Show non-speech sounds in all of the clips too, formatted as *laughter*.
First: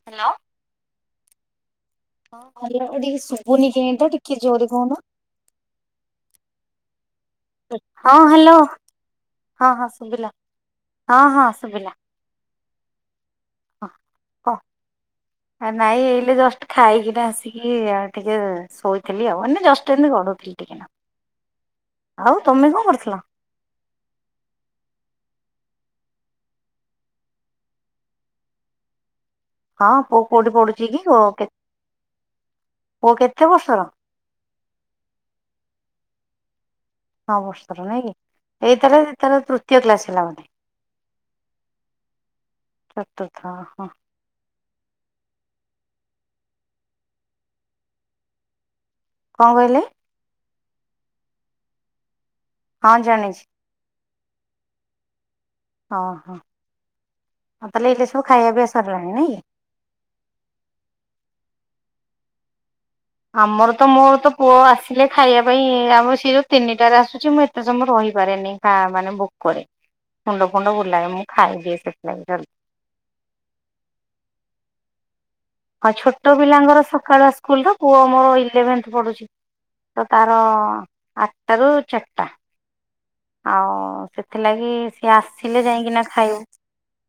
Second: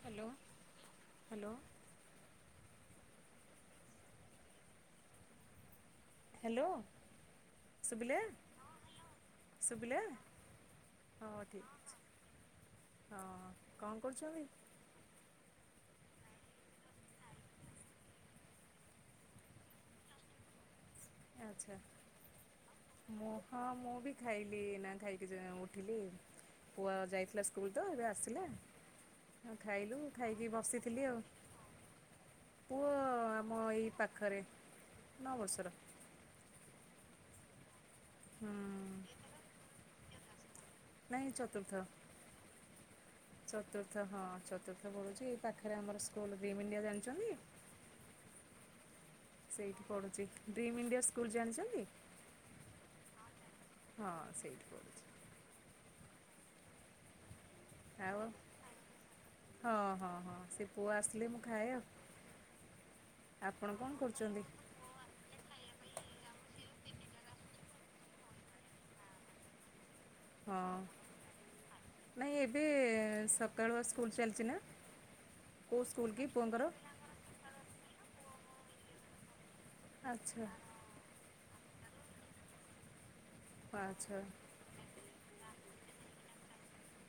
Hello hello. ହଁ hello ଟିକେ ଶୁଭୁନି କେଣ ତ ଟିକେ ଜୋରେ କହୁନ? ହାଲୋ। ହଁ ହ୍ୟାଲୋ ହଁ ହଁ ଶୁଭିଲା ହଁ ହଁ ଠିକ୍ ଅଛି ଶୁଭିଲା। ହଁ କଣ କରୁଛନ୍ତି? ଆ ନାଇଁ ଏଇଲେ ଜଷ୍ଟ ଖାଇକିନା ଆସିକି ଆଉ ଟିକେ ଶୋଇଥିଲି ଆଉ ମାନେ ଜଷ୍ଟ ଏମିତି ଗଢୁଥିଲି ଟିକେ ନାକୁ ଆଚ୍ଛା। ଆଉ ତମେ କଣ କରଛ? ମୁଁ ହଁ ମୁଁ ବି ଖାଇଲି ଏଇନା ଖାଇକି ଉଠିଲି ପୁଅ ଯାଇଥିଲା ସ୍କୁଲ ତ ଏବେ ଆସିଲା ହଁ ଖାଇଲୁ ପୁଅ ଖାଇକି କୋଉଠି ପଢୁଛି କି ବସିଥିଲି ଆଉ ପୁଅ ପୁଅ କେତେ ଆମ ବର୍ଷର ଏଇ ପାଖ ପାଖରେ ନଅ ବର୍ଷ ର ନଅ ବର୍ଷର ନାଇଁ କି? ହୁଁ। ଏଇଥରେ ତାର ତୃତୀୟ କ୍ଲାସ୍ ହେଲା ବୋଧେ ନାଇଁ ଚତୁର୍ଥ ଚତୁର୍ଥ ହଁ କଣ ଚତୁର୍ଥ ହଁ ଚତୁର୍ଥ। କ ପଢୁଛି ଏ ପାଖରେ ଆମର ସ୍କୁଲ ଡ୍ରିମ ଇଣ୍ଡିଆ ଜାଣିଛନ୍ତି? କହିଲେ? ସେଇଠି ପଢୁଛି ଡ୍ରିମ୍ ଇଣ୍ଡିଆ ସ୍କୁଲ ଜାଣିଛନ୍ତି? ହଁ ଜାଣିଛି ହଁ ସେଇଠି ପଢ଼ୁଛି। ହଁ ହଁ। ହଉ ତାହେଲେ ଏଇଲେ ଆଉ ସବୁ ଖାଇବା ପିଇବା ସରିଲାଣି ନାଇଁ କି? ହଁ ହଁ ହଁ ସେ ପୁଅ ଆସିଲେ ମୁଁ ଖାଏ ଆଉ ଆପଣ ଆମର ତ କଣ ମୋର ତ କରୁଛନ୍ତି? ପୁଅ ଆସ ହେଲେ ଖାଇବା ପାଇଁ ଆମ ସିଏ ତିନିଟାରେ ଆସୁଛି ମୁଁ ଏତେ ସମୟ ରହିପାରେନି ହଁ ମାନେ ଭୋକ ରେ ମୁଣ୍ଡ ଫୁଣ୍ଡ ହଁ ବୁଲାଏ ମୁଁ ଖାଇଦିଏ ସେଥିଲାଗି ନାଇଁ ଜ ଏବେ ସକାଳୁଆ ସ୍କୁଲ ଚାଲିଚି ନା। କୋଉ ହଁ ସ୍କୁଲ୍ କି ଛୋଟ ପୁଅଙ୍କର ପିଲାଙ୍କର ସ ସକାଳୁଆ ସ୍କୁଲ ର ପୁଅ ମୋର ଇଲେଭେନ୍ଥ ପଢୁଛି ତ ତାର ଆଚ୍ଛା ଆଟା ରୁୁ ଚାରିଟା। ଆଉ ଆଚ୍ଛା। ସେଥିଲାଗି ସିଏ ଆସିଲେ ଯାଇକିନା ଖାଇବୁ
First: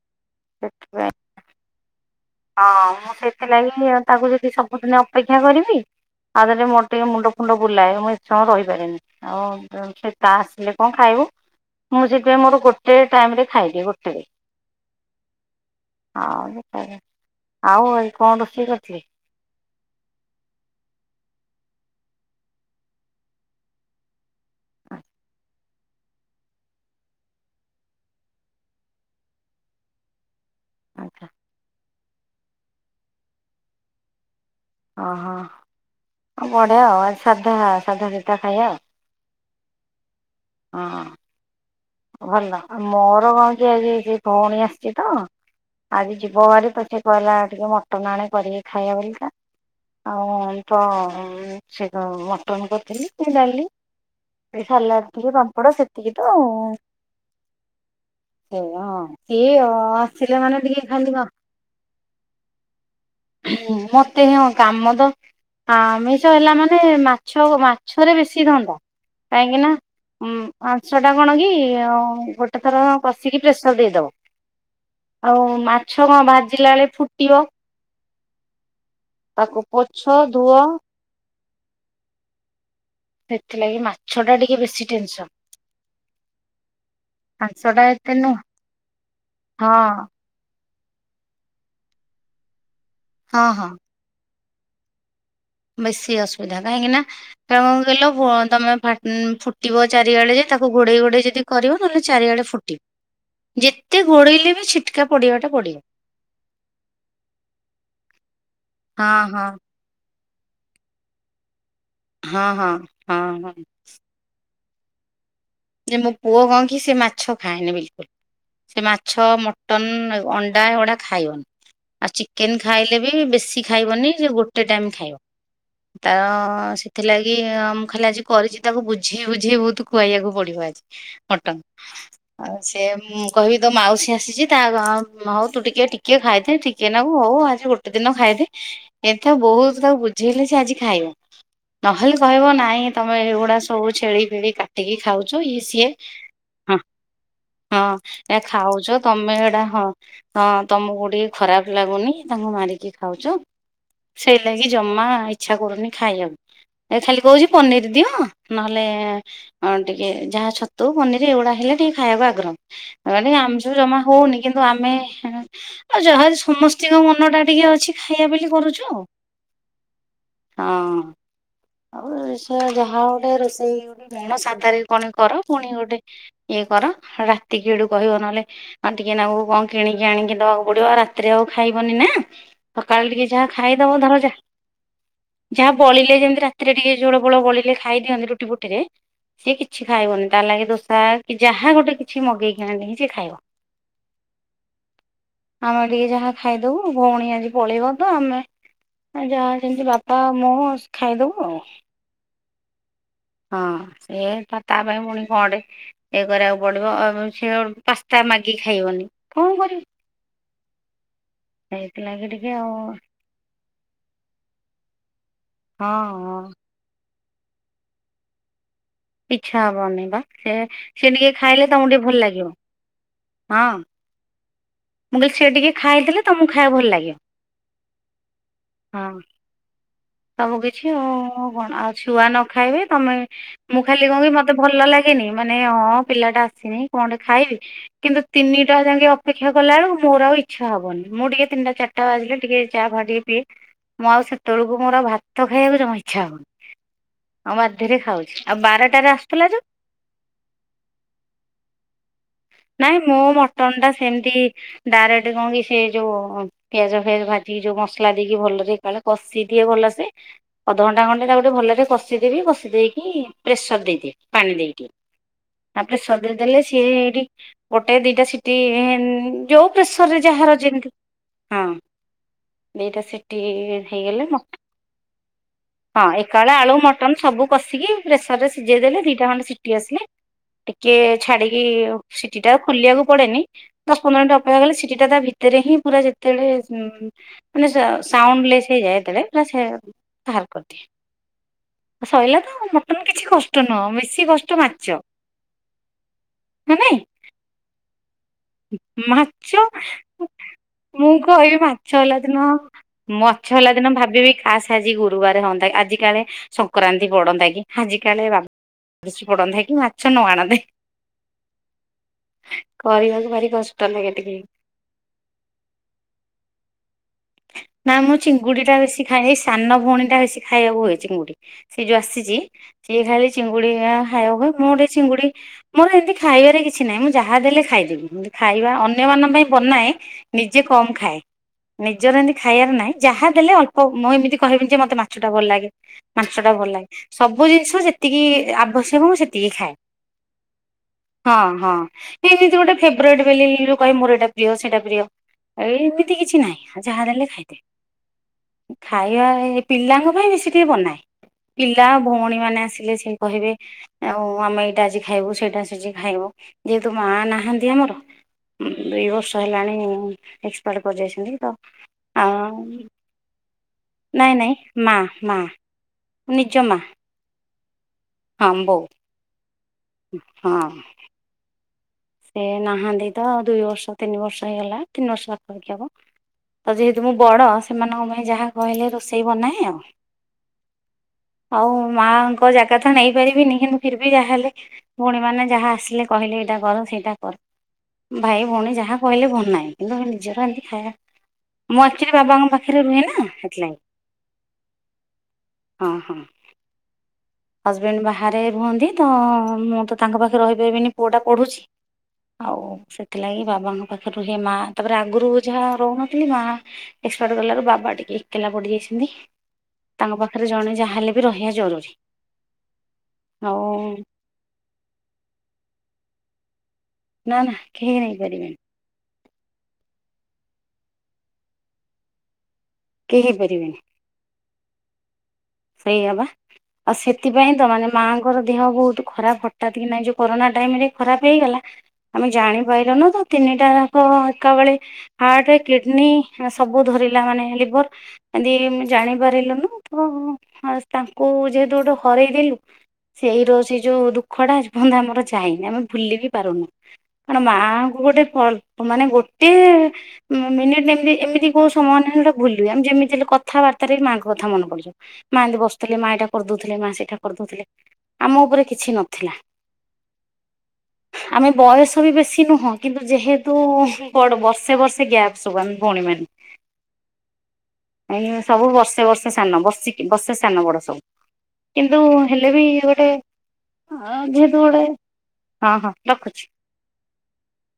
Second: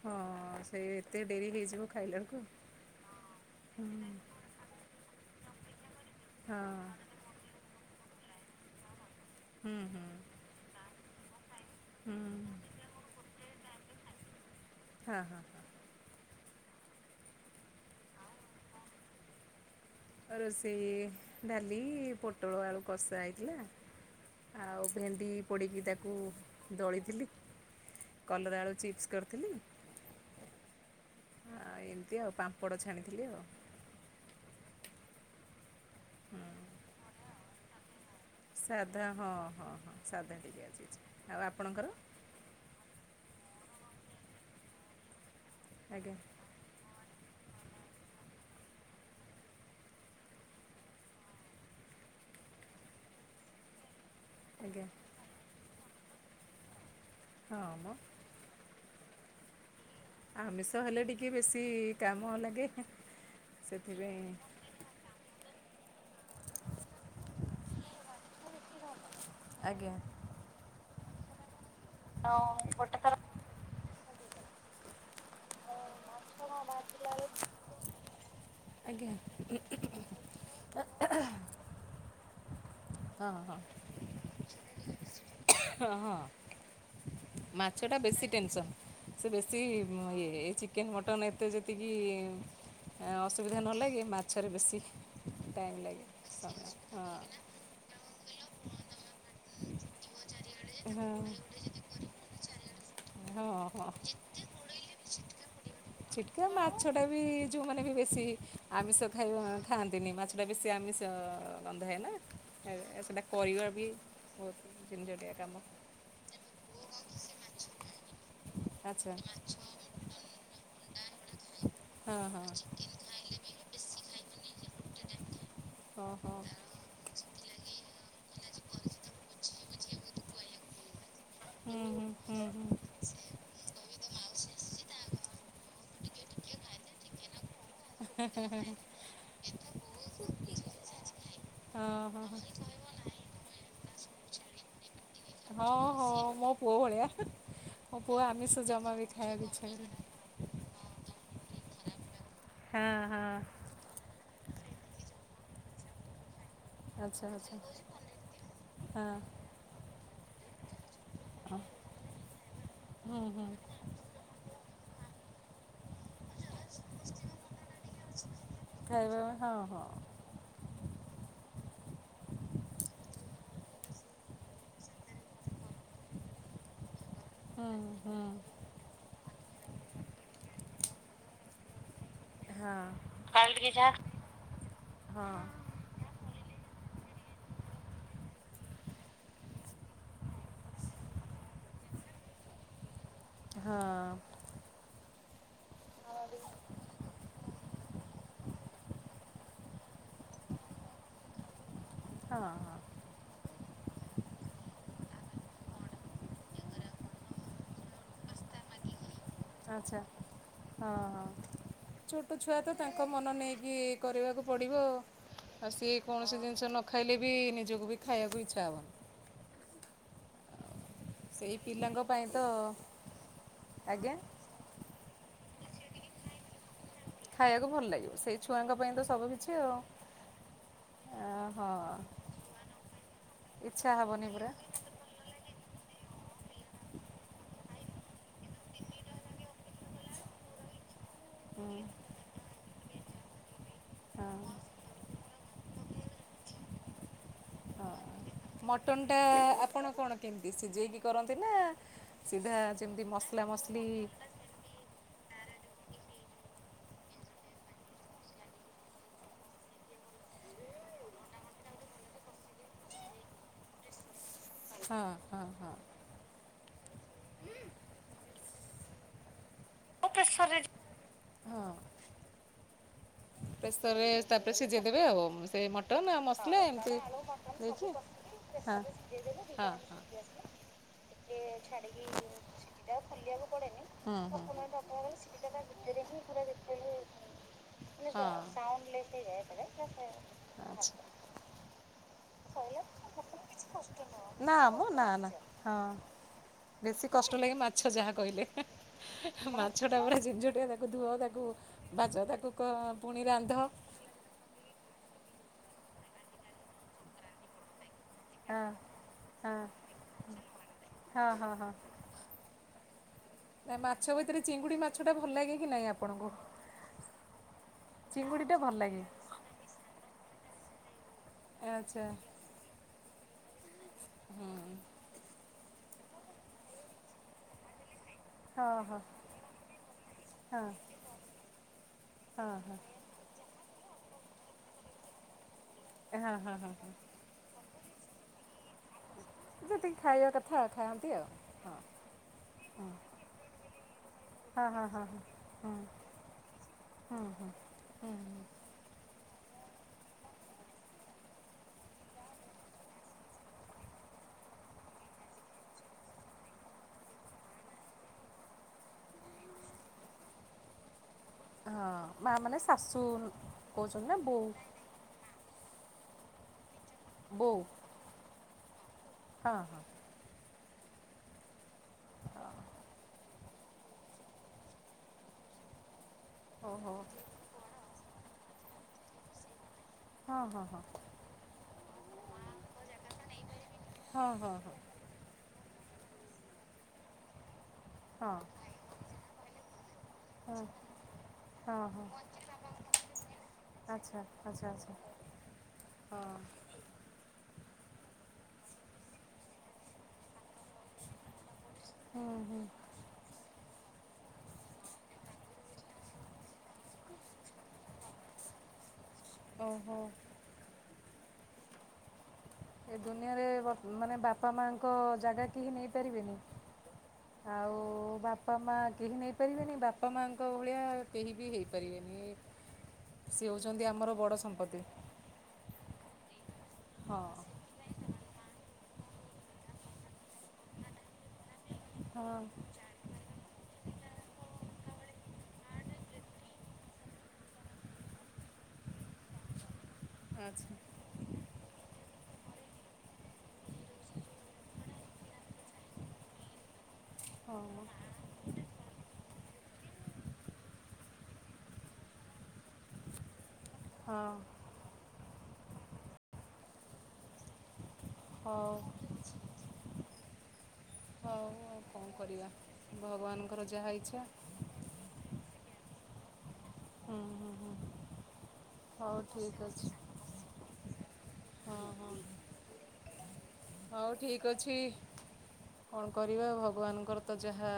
ହଁ ସେ ସେଥିପାଇଁ ଏତେ ଡେରି ହେଇଯିବ ଖାଇଲା କୁ। ହଁ ମୁଁ ସେଥିଲାଗି ତାକୁ ଯଦି ସବୁଦିନ ଅପେକ୍ଷା କରିବି ଆଉ ହଁ *unintelligible* ମୁଣ୍ଡ ମୁଣ୍ଡ ବୁଲାଏ ମୁଁ ଏତେ ସମୟ ରହିପାରେନି ହୁଁ ଆଉ ହୁଁ ସେ ତା ଆସିଲେ କଣ ଖାଇବ? ମୁଁ ହୁଁ ସେଥିପାଇଁ ମୋର ଗୋଟେ ଟାଇମ ରେ ଖାଇଦିଏ ଗୋଟେ ରେ। ହଁ ହଁ। ହଁ। ହଉ *unintelligible* ଆଉ ଏଇ କଣ ରୋଷେଇ କରିଥିଲେ? ରୋଷେଇ ଡାଲି ପୋଟଳ ଆଳୁ କଷା ହେଇଥିଲା। ଆଉ ଭେଣ୍ଡି ପୋଡ଼ିକି ତାକୁ ଦଳିଥିଲି। କଲରା ଆଳୁ ଚିପ୍ସ କରିଥିଲି। ଆଚ୍ଛା। ଆଉ ଏମିତି ଆଉ ପାମ୍ପଡ଼ ଛାଣିଥିଲି ଆଉ। ଓହୋ ଆଉ ବଢିଆ ଆଉ ଆ ସାଧା ସାଧା ସିଧା ଖାଇବା ଆଉ। *unintelligible* ହଁ ଆଉ ଆପଣଙ୍କର? ଭଲ ଆଉ ମୋର କଣ କି *unintelligible* ଭଉଣୀ ଆସିଛି ତ ଆଜ୍ଞା *unintelligible* *unintelligible* ମଟନ୍ କରିଥିଲି କି ଡାଲି। ଆଜ୍ଞା *unintelligible* ହଁ ଆମ *unintelligible* *unintelligible* କାମ ଆମିଷ ହେଲେ ଟିକେ ବେଶୀ କାମ ଲାଗେ। ସେଥିପାଇଁ ତ ଆମିଷ ହେଲା ମାନେ ମାଛ ମାଛରେ ବେଶୀ ଧନ୍ତା। *unintelligible* ଆଜ୍ଞା। ମିଶିକି ହଁ ଗୋଟେ ଥର ପ୍ରେସର ଦେଇଦବ ଆଉ ମାଛ କଣ ଭାଜିଲା ବେଳେ ଫୁଟିବ। ତାକୁ ପୋଛ ଧୁଅ ଆଜ୍ଞା। ହଁ ହଁ ସେଥିଲାଗି ମାଛ ଟା ଟିକେ ବେଶୀ ଟେନସନ। ହଁ ହଁ। ମାଂସ ମାଛ ଟା ଏତେ ବେଶୀ ନୁହଁ। ଟେନସନ ସେ ବେଶୀ ହଁ *unintelligible* ଚିକେନ ମଟନ୍ ଏତେ ଯେତିକି ହଁ ଅସୁବିଧା ହଁ ନହେଲାଏ ମାଛରେ ବେଶୀ ଟାଇମ୍ ଲାଗେ ବେଶୀ ଅସୁବିଧା ସମୟ କାହିଁକି ହଁ। *unintelligible* ତମେ ଫୁଟିବ ଚାରିଆଡେ ଯେ ତାକୁ ଘୋଡେଇ ଘୋଡେଇ ଯଦି କରିବ ନହେଲେ ଚାରିଆଡେ ହଁ ହଁ ଫୁଟିବ ହଁ ଯେତେ ଗୋଡେଇଲେ ବି ଛିଟକା ପଡିବା ଟା ପଡିବ। ଛିଟକା ମାଛଟା ବି ଯେଉଁମାନେ ବି ବେଶୀ ଆମିଷ ହଁ ହଁ ଖାଇବା ଖାଆନ୍ତିନି ମାଛଟା ବେଶୀ ଆମିଷ ଗନ୍ଧାଏନା। ହଁ ହଁ ସେଇଟା ହଁ ହଁ। କରିବାର ବି ବହୁତ *unintelligible* ଯେ ମୋ ପୁଅ କଣ କି ସେ ମାଛ ଖାଏନି ବିଲକୁଲ ସେ ଆଚ୍ଛା ମାଛ ମ ମଟନ, ଅଣ୍ଡା ଏଗୁଡ଼ାକ ଖାଇବନି। ଆଉ ହଁ ଚିକେନ୍ ଖାଇଲେ ବି ବେଶୀ ଖାଇବନି ଯେ ଗୋଟେ ଟାଇମ୍ ଖାଇବ। *unintelligible* *unintelligible* ହଁ ହଁ ହଁ ହୁଁ ହୁଁ ହୁଁ ହୁଁ *unintelligible* କହିବି ତୋ ମାଉସୀ ଆସିଚି ତା ହଉ ତୁ ଟିକେ-ଟିକେ ଖାଇଦେ ଟିକେ ନାଗୁ ହଉ ଆଜି ଗୋଟେ ଦିନ ଖାଇଦେ *unintelligible* ବହୁତ୍ ତାକୁ ବୁଝେଇଲେ ସେ ଆଜି ଖାଇବ। ହଁ ନହେଲେ ହଁ କହିବ ନାଇଁ ତମେ ଏଇଗୁଡା ସବୁ ଛେଳି ଫେଳି କାଟିକି *unintelligible* ସିଏ ହଁ-ହଁ ମୋ ହଁ ପୁଅ ଭଳିଆ। ହଁ ମୋ ପୁଅ ଏ ଆମିଷ ଜମା ଖାଉଚ ବି ତମେ ଖାଇବାକୁ ଇଚ୍ଛା ଏଇଟା ହଁ କରେନି ହଁ ତମକୁ ଟିକେ ଖରାପ୍ ଲାଗୁନି ତାଙ୍କୁ ମାରିକି ହଁ ଖାଉଚ। ହଁ ସେଇ ଲାଗି ଜମା ଇଚ୍ଛା କରୁନି ଖାଇଆକୁ। ଏ ଖାଲି ଆଚ୍ଛା କହୁଚି ଆଚ୍ଛା ପନିରି ଦିଅ ନହେଲେ ହଁ ଟିକେ ଯାହା ଛତୁ ପନିରି ଏଗୁଡା ହେଲେ ଟିକେ ଖାଇଆକୁ ଆଗ୍ରହ ହୁଁ *unintelligible* ହୁଁ ଆମିଷ ଜମା ହଉନି କିନ୍ତୁ ଆମେ *unintelligible* ଯାହା ହେଲେ ସମସ୍ତିଙ୍କ ମନ ଟା ଟିକେ ଅଛି ଖାଇଆ ବୋଲି *unintelligible* ଖାଇବା ପାଇଁ ହଁ-ହଁ। ହଁ ଆଉ ସେ ଯାହା ଗୋଟେ ରୋଷେଇ ଗୋଟେ *unintelligible* *unintelligible* କର ପୁଣି ଗୋଟେ ଇଏ କର ରାତି ହୁଁ କି *unintelligible* କହିବ ହୁଁ ନହେଲେ *unintelligible* ଟିକେ ନାକୁରୁ କଣ କିଣିକି ଆଣିକି ଦବାକୁ ପଡିବ ରାତିରେ ଆଉ ଖାଇବନି ନା। ହଁ ସକାଳେ ଟିକେ ଯାହା କାଲି ଯା ଖାଇଦବ ଧର ହଁ ଯା-ଯା ବଳିଲେ ଯେମ୍ତି ରାତିରେ ଟିକେ ଝୋଳ ଫୋଳ ବଳିଲେ ଖାଇ ଦିଅନ୍ତି ରୁଟି ଫୁଟିରେ ସିଏ କିଛି ଖାଇବନି ତା ଲାଗି ଦୋସା କି ଯାହା ଗୋଟେ କିଛି ମଗେଇକି ଆଣିକି ସିଏ ଖାଇବ। ହଁ। ଆମେ ଟିକେ ଯାହା ଖାଇଦବୁ ଭଉଣୀ ଆଜି ପଳେଇବ ତ ଆମେ ଆ ଯାହା ଯେମ୍ତି ବାପା ମୁଁ ଖାଇଦବୁ ଆଉ। ହଁ-ହଁ। ହଁ ସେ ତ ତା ପାଇଁ ପୁଣି କଣଟେ ଇଏ କରିଆକୁ ପଡିବ ଆଉ ସେ ପାସ୍ତା ମ୍ୟାଗି ଖାଇବନି। କଣ *unintelligible* କରିବ ଆଚ୍ଛା ହଁ-ହଁ ସେଇଥିଲାଗି ଛୋଟ ଟିକେ ଛୁଆ ଆଉ ତ ତାଙ୍କୁ ମନ ନେଇକି କରିବାକୁ ପଡ଼ିବ ହଁ ସିଏ କୌଣସି ହଁ ଜିନିଷ ନ ଖାଇଲେ ବି ନିଜକୁ ବି ଖାଇଆକୁ ଇଚ୍ଛା ହବ। ଇଚ୍ଛା ହବନି ବା ସେ ସେ ଟିକେ ସେଇ ଖାଇଲେ ତମକୁ ପିଲାଙ୍କ ଟିକେ ଭଲ ପାଇଁ ତ ଲାଗିବ ହଁ ଆଜ୍ଞା? ମୁଁ କହିଲି ସିଏ ଟିକେ ଖାଇ ଦେଲେ ତମୁକୁ ଖାଇଆକୁ ଭଲ ଲାଗେ। ଖାଇଆକୁ ଭଲ ଲାଗିବ ସେଇ ଛୁଆଙ୍କ ପାଇଁ ତ ସବୁ କିିଛି ଆଉ। ସବୁ କିଛି ଅ ଆଉ କଣ ଆଉ ହଁ। ଛୁଆ ନ ଖାଇବେ ତମେ ମୁଁ ଇଚ୍ଛା ଖାଲି ହବନି କହିବି ପୁରା। ମତେ ଭଲ ଲା *unintelligible* ମାନେ ହଁ ପିଲାଟା ଆସିନି କଣଟେ ଖାଇବି କିନ୍ତୁ ତିନିଟା ଯାକେ ଅପେକ୍ଷା କଲା ବେଳେ ମୋର ଆଉ ଇଚ୍ଛା ହବନି ମୁଁ ଟିକେ ତିନିଟା ଚାରିଟା ବାଜିଲେ ଟିକେ ଚା ଫାଆ ଟିକେ ପିଏ, ମୁଁ ହଁ ଆଉ *unintelligible* କୁ ମୋର ଭାତ ଖାଇବାକୁ ଜମା ଇଚ୍ଛା ହଉନି ଆଉ ବାଧ୍ୟରେ ଖାଉ। ମଟନ୍ ଟା ଆପଣ କଣ କେମ୍ତି ସିଝେଇକି କରନ୍ତି ନା ସିଧା ଯେମ୍ତି ମସଲା ମସଲି ଏ ଡାଇରେକ୍ଟ କଣ କି ସେ ଯୋଉ ପିଆଜ ଫିଆଜ ଭାଜିି ଯୋଉ ମସଲା ଦେଇକି ଭଲରେ କାଳେ କଷି ଦିଏ ଭଲସେ ଅଧଘଣ୍ଟା ଘଣ୍ଟେ ତାକୁ ଟିକେ ଭଲରେ କଷିଦେବି କଷିଦେଇକି ପ୍ରେସର ଦେଇଦିଏ। ପାଣି ଦେଇଦିଏ, ହଁ ହଁ ହଁ। ତାପରେ ଦେଇଦେଲେ ସିଏ ହେଇଠି ଗୋଟେ ଦିଟା ସିଟି ଯେଉ ପ୍ରେସର୍ ରେ ଯାହାର ପ୍ରେସରରେ ଯେମିତି ଦିଟା ସିଟି ପ୍ରେସର ରେ ହେଇଗଲେ ତାପରେ ସିଝେଇଦେବେ ଆଉ, ସେ ମଟନ ହଁ ଆଉ ଏକାବେଳେ ମସଲା ଆଳୁ ଏମିତି ମଟନ ସବୁ ଦେଇକି କଷିକି ହଁ ପ୍ରେସରରେ ହଁ ସିଝେଇ ଦେଲେ ଦିଇଟା ଖଣ୍ଡେ ହଁ। ସିଟି ଆସିଲେ ଟିକେ ଛାଡିକି ସିଟିଟା ଖୋଲିବାକୁ ପଡେନି ଦଶ ପନ୍ଦର ମିନଟ ଅପେକ୍ଷା କଲେ ସିଟି ଟା ତା ଭିତ ସେଥିରେହିଁ ପୁରା ଯେତେବେଳେ ମାନେ ମାନେ ସାଉଣ୍ଡ ଲେସହେଇଯାଏ ଲେସ୍ ହେଇଯାଏ ଯେତେପୁରା ସେ କତି। *inaudible* ସଇଲାତ ସେଥିରେ କିଛି ନୁହଁ କଷ୍ଟ ବେଶୀ ନୁହଁ ନା କଷ୍ଟ ମ ମାଛ ନା ନା ହଁ। ନା ନାଇଁ ବେଶୀ କଷ୍ଟ ଲାଗେ ମାଛ ଯାହା କହିଲେ ମାଛ ମାଛଟା ପୁରାଜିନିଛେ ଟିଆ ତାକୁ ମୁଁ ଧୁଅ ତାକୁ। କହିବି ମାଛ ଭାଜ ହେଲା ଦିନ ତାକୁ କ ପୁଣି ରାନ୍ଧ ମାଛ ହେଲା ଦିନ ଭାବିବି ଖାସ ଆଜି ଗୁରୁବାର ହନ୍ତା କି ଆଜି କାଳେ ସଂକ୍ରାନ୍ତି ପଡନ୍ତା କି? ଆଜି କାଳେ ହଁ ହଁ ବାତପଡ଼ନ୍ତକି ମାଛ ନ ଆଣନ୍ତେ କି? ହଁ ହଁ ହଁ କରିବାକୁ ଭାରି ନାଇଁ କଷ୍ଟ ମାଛ ଲାଗେ ଟିକେ। ଭିତରେ ଚିଙ୍ଗୁଡ଼ି ମାଛଟା ଭଲ ଲାଗେ କିି ନାହିଁ ଆପଣଙ୍କୁ? ନା ମୁଁ ଭଲ ଚିଙ୍ଗୁଡ଼ିଟା ବେଶୀ ଲାଗେ ଖାଏ ଏଇ ସାନ ଭଉଣୀଟା ବେଶୀ ଖାଇବାକୁ ହୁଏ ଚିଙ୍ଗୁଡ଼ି। ସେଏ ଯୋଉ ଆଚ୍ଛା ଆସିଛି ସିଏ ଖାଲି ଚିଙ୍ଗୁଡି ଖାଇବା ହୁଁ। ପାଇଁ ମୁ ଗୋଟେ ଚିଙ୍ଗୁଡି ମୋର ଏମିତି ଖାଇବାରେ କିଛି ନାହିଁ ମୁଁ ଯାହା ଦେଲେ ଖାଇଦେବି। ଖାଇବା ହଁ ହଁ ଅନ୍ୟମାନଙ୍କ ପାଇଁ ବନାଏ ହଁ ନିଜେ ହଁ କମ୍ ଖାଏ। ନିଜର ଏମିତି ହଁ ଖାଇବାର ନାହିଁ ଯାହା ଦେଲେ ଅଳପ ମୁଁ ଏମିତି କହିବି ଯେ ମତେ ମାଛଟା ଭଲ ଲାଗେ? ହଁ ମାଂସଟା ହଁ ଭଲ ହଁ ହଁ ଲାଗେ ସବୁ ଜିନିଷ ଯେତିକି ଆବଶ୍ୟକ ମୁଁ ସେ ଯେତିକି ଖାଇବା କଥା। ଖାଆନ୍ତି ଆଉ। ହଁ ହଁ ଏମିତି ଗୋଟେ ଫ୍ରେବ୍ରିଟି ବୋଲି ହିରେ ମୋର ଏଇଟା ପ୍ରିୟ ହଁ ସେଇଟା ହଁ ପ୍ରିୟ। ହଁ ହଁ ହୁଁ ଏ ଏମିତି କିଛି ନାହିଁ ଯାହା ହୁଁ ଦେଲେ ହୁଁ ଖାଇଦେବି। ହୁଁ ହୁଁ। ଖାଇବା ଏ ପିଲାଙ୍କ ପାଇଁ ବେଶୀ ଟିକେ ବନାଏ। ପିଲା ଭଉଣୀମାନେ ଆସିଲେ ସେ କହିବେ। ଆଉ ଆମେ ଏଇଟା ଆଜିଖାଇବୁ ସେଇଟା ସେଠି ଖାଇବ ଯେହେତୁ ମା ନାହାନ୍ତି ଆମର। ଦୁଇ ବର୍ଷ ହେଲାଣି ଏକ୍ସପାଡ କରି ଯାଇଛନ୍ତି ତ? ହଁ ମା ମାନେ ଶାଶୁ କହୁଛନ୍ତି ନା ନାଇଁ ବୋଉ? ନାଇଁ ମା ମା ନିଜମା। ବଉ। ହଁ ବୋଉ। ହଁ ହଁ। ହଁ। ସେ ନାହାନ୍ତି ତ ଦୁଇ ବର୍ଷ ତିନି ବର୍ଷ ହେଇଗଲା ତିନି ବର୍ଷ ପାଖାପାଖି ହବ। ତ ଯେହେତୁ ମୁଁ ବଡ଼ ସେମାନଙ୍କ ପାଇଁ ଯାହା କହିଲେ ରୋଷେଇ ବନାଏ ଆଉ। ଓହୋ ହଁ ଆଉ ମାଙ୍କ ଜାଗା ତ ନେଇ ପାରିବିନି କିନ୍ତୁ ଫିର୍ବି ହଁ ହଁ ଯାହାହେଲେ। ହଁ ହଁ ଭଉଣୀ ମାନେ ଯାହା ଆସିଲେ କହିଲେ ଏଇଟା କର ସେଇଟା କର। ହଁ ଭାଇ ଭଉଣୀ ଯାହା କହିଲେ ଭଲ ନାହିଁ କିନ୍ତୁ ସେ ନିଜର ହଁ ହଁ ଏମିତି ଖାଇବା। ମୁଁ ହଁ ହଁ ଆକ୍ଚୁଆଲି ବାବାଙ୍କ ପାଖରେ ରୁହେ ନା ସେଥିଲାଗି। ଆଚ୍ଛା ଆଚ୍ଛା ଆଚ୍ଛା ହଁ ହଁ। ହଜବେଣ୍ଡ ବାହାରେ ରୁହନ୍ତି ତ ମୁଁ ତ ତାଙ୍କ ପାଖ ରହିପାରିବିନି ପୁଅଟା ପଢୁଛି ହୁଁ ଆଉ ହୁଁ ସେଠ ସେଥିଲାଗି ବାବାଙ୍କ ପାଖରେ ରୁହେ ମା ତାପରେ ଆଗରୁ ଯାହା ରହୁନଥିଲି ମା। ଏକ୍ସପାର୍ଟ କଲାରୁ ବାବା ଟିକେ ଏକେଲା ପଡ଼ିଯାଇଛନ୍ତି। ଓହୋ। ତାଙ୍କ ଜଣେ ଯାହା ହେଲେ ବି ରହିବା ଜରୁରୀ। ଏ ଦୁନିଆରେ ଆଉ ବ ମାନେ ବାପା ମାଙ୍କ ଜାଗା କେହି ନେଇପାରିବେନି। ନା ନା ଆଉ କେହି ବାପା ନେଇପାରିବେନି ମା କେହି ନେଇ ପାରିବେନି ବାପା ମାଙ୍କ ଭଳିଆ କେହି ବି ହେଇପାରିବେନି। କେହି ସିଏ ହେଇପାରିବେନି ହେଉଛନ୍ତି ଆମର ବଡ଼ ସମ୍ପତ୍ତି। ସେଇଆ ବା ଆଉ ହଁ ସେଥିପାଇଁ ତ ମାନେ ମାଙ୍କର ଦେହ ବହୁତ ଖରାପ ହଠାତ୍ କିନା ଯୋଉ କରୋନା ଟାଇମରେ ଖରାପ ହେଇଗଲା ଆମେ ହଁ ଜାଣି ପାଇଲୁନୁ ତ ତିନିଟା ଯାକ ଏକା ବଳେ ହାର୍ଟ କିଡନୀ ଆ ସବୁ ଧରିଲା ମାନେ ଲିଭର। ଏମତି ଜାଣିପାରିଲୁନୁ ତ ଆଚ୍ଛା ତାଙ୍କୁ ଯେହେତୁ ଗୋଟେ ହରେଇଦଲୁ। ସେଇ ର ସେଇ ଯୋଉ ଦୁଃଖ ଟା ଆଜିପର୍ଯ୍ୟନ୍ତ ଆମର ଯାଇନି ଆମେ ଭୁଲି ବି ପାରୁନୁ। କଣ ହଁ ମାଙ୍କୁ ଗୋଟେ କଳ୍ ମାନେ ଗୋଟେ ମିନିଟ ଏମିତି ଏମିତି କୋଉ ସମୟ ନାହିଁ ଯେ ଭୁଲୁ ଆମେ ଯେମତି ହେଲେ କଥାବାର୍ତ୍ତାରେ ବି ହଁ ମାଆଙ୍କ କଥା ମନେ ପଡ଼ିଯିବ। ମା ଏମତି ବସୁଥିଲେ ମା ଏଇଟା କରିଦଉଥିଲେ ମା ସେଇଟା କରିଦଉଥିଲେ ଆମ ଉପରେ ହଉ କିଛି ନଥିଲା। ହଉ ଆମେ ଆଉ ବୟସ କଣ ବି ବେଶୀ କରିବା ନୁହଁ କିନ୍ତୁ ଯେହେତୁ ଭଗବାନଙ୍କର ଯାହା ଇଚ୍ଛା ବଡ ବର୍ଷେ ବର୍ଷେ। ଗ୍ୟାପ ସବୁ ଆମେ ଭଉଣୀ ମାନେ ହୁଁ ହୁଁ ହୁଁ ସବୁ ବର୍ଷେ ହଉ ବର୍ଷେ ଠିକ୍ ସାନ ଅଛି ବର୍ଷିକ ବର୍ଷେ ସାନ ବଡ ସବୁ ହଁ କିନ୍ତୁ ହଁ ହେଲେ ବି ଗୋଟେ। ହଉ ଠିକ ଯେହେତୁ ଅଛି। ଗୋଟେ ହଁ ହଁ କଣ ରଖୁଛି କରିବା ଭଗବାନଙ୍କର ତ ଯାହା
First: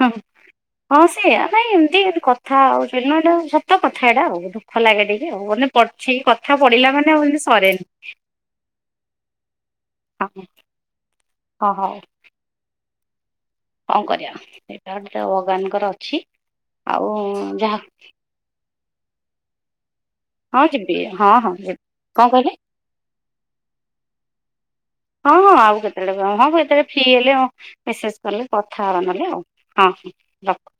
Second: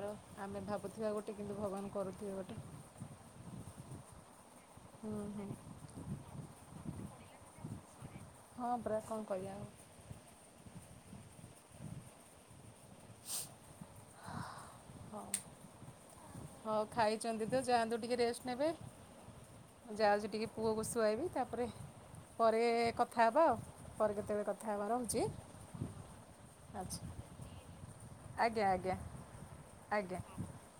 ହଁ ଆମେ ଭାବୁ। ହଁ ସେଇଆ ନାଇଁ ଏମିତି ଏ କଥା ଆଉ ହେଲା ବେଳକୁ ସତ କଥା ଏଇଟା ଆଉ ଦୁଖ ଲାଗେ ହୁଁ ଟିକେ ଆଉ ହୁଁ ମାନେ ସେଇ କଥା ପଡିଲା ମାନେ ଆଉ ଏଇଠି ସରେନି। ହଁ ପରା କଣ କହିବା ଆଉ। ହଁ। ହଁ ହଉ। କଁ କରିବା। ଗୋଟେ ହଉ ଭଗବାନଙ୍କର ଅଛି ହଉ ଆଉ ଖାଇଛନ୍ତି ତ ଯାହା ଯାଆନ୍ତୁ ଟିକେ ରେଷ୍ଟ ନେବେ। ଯାଉଛି ଟିକେ ହଁ ପୁଅକୁ ଯିବି ଶୁଆଇବି ହଁ ହଁ ତାପରେ। ଯିବି କଣ କହିଲେ ପରେ କଥା ହେବା ଆଉ ପରେ କେତେବେଳେ କଥା ହେବା ରହୁଛି। ତେବେ ଫ୍ରୀ ଆଚ୍ଛା ହେଲେ ଆଉ ମେସେଜ କଲେ ଆଜ୍ଞା କଥା ଆଜ୍ଞା ହବା ନହେଲେ ଆଉ ହଁ ଆଜ୍ଞା ହଁ ରଖ।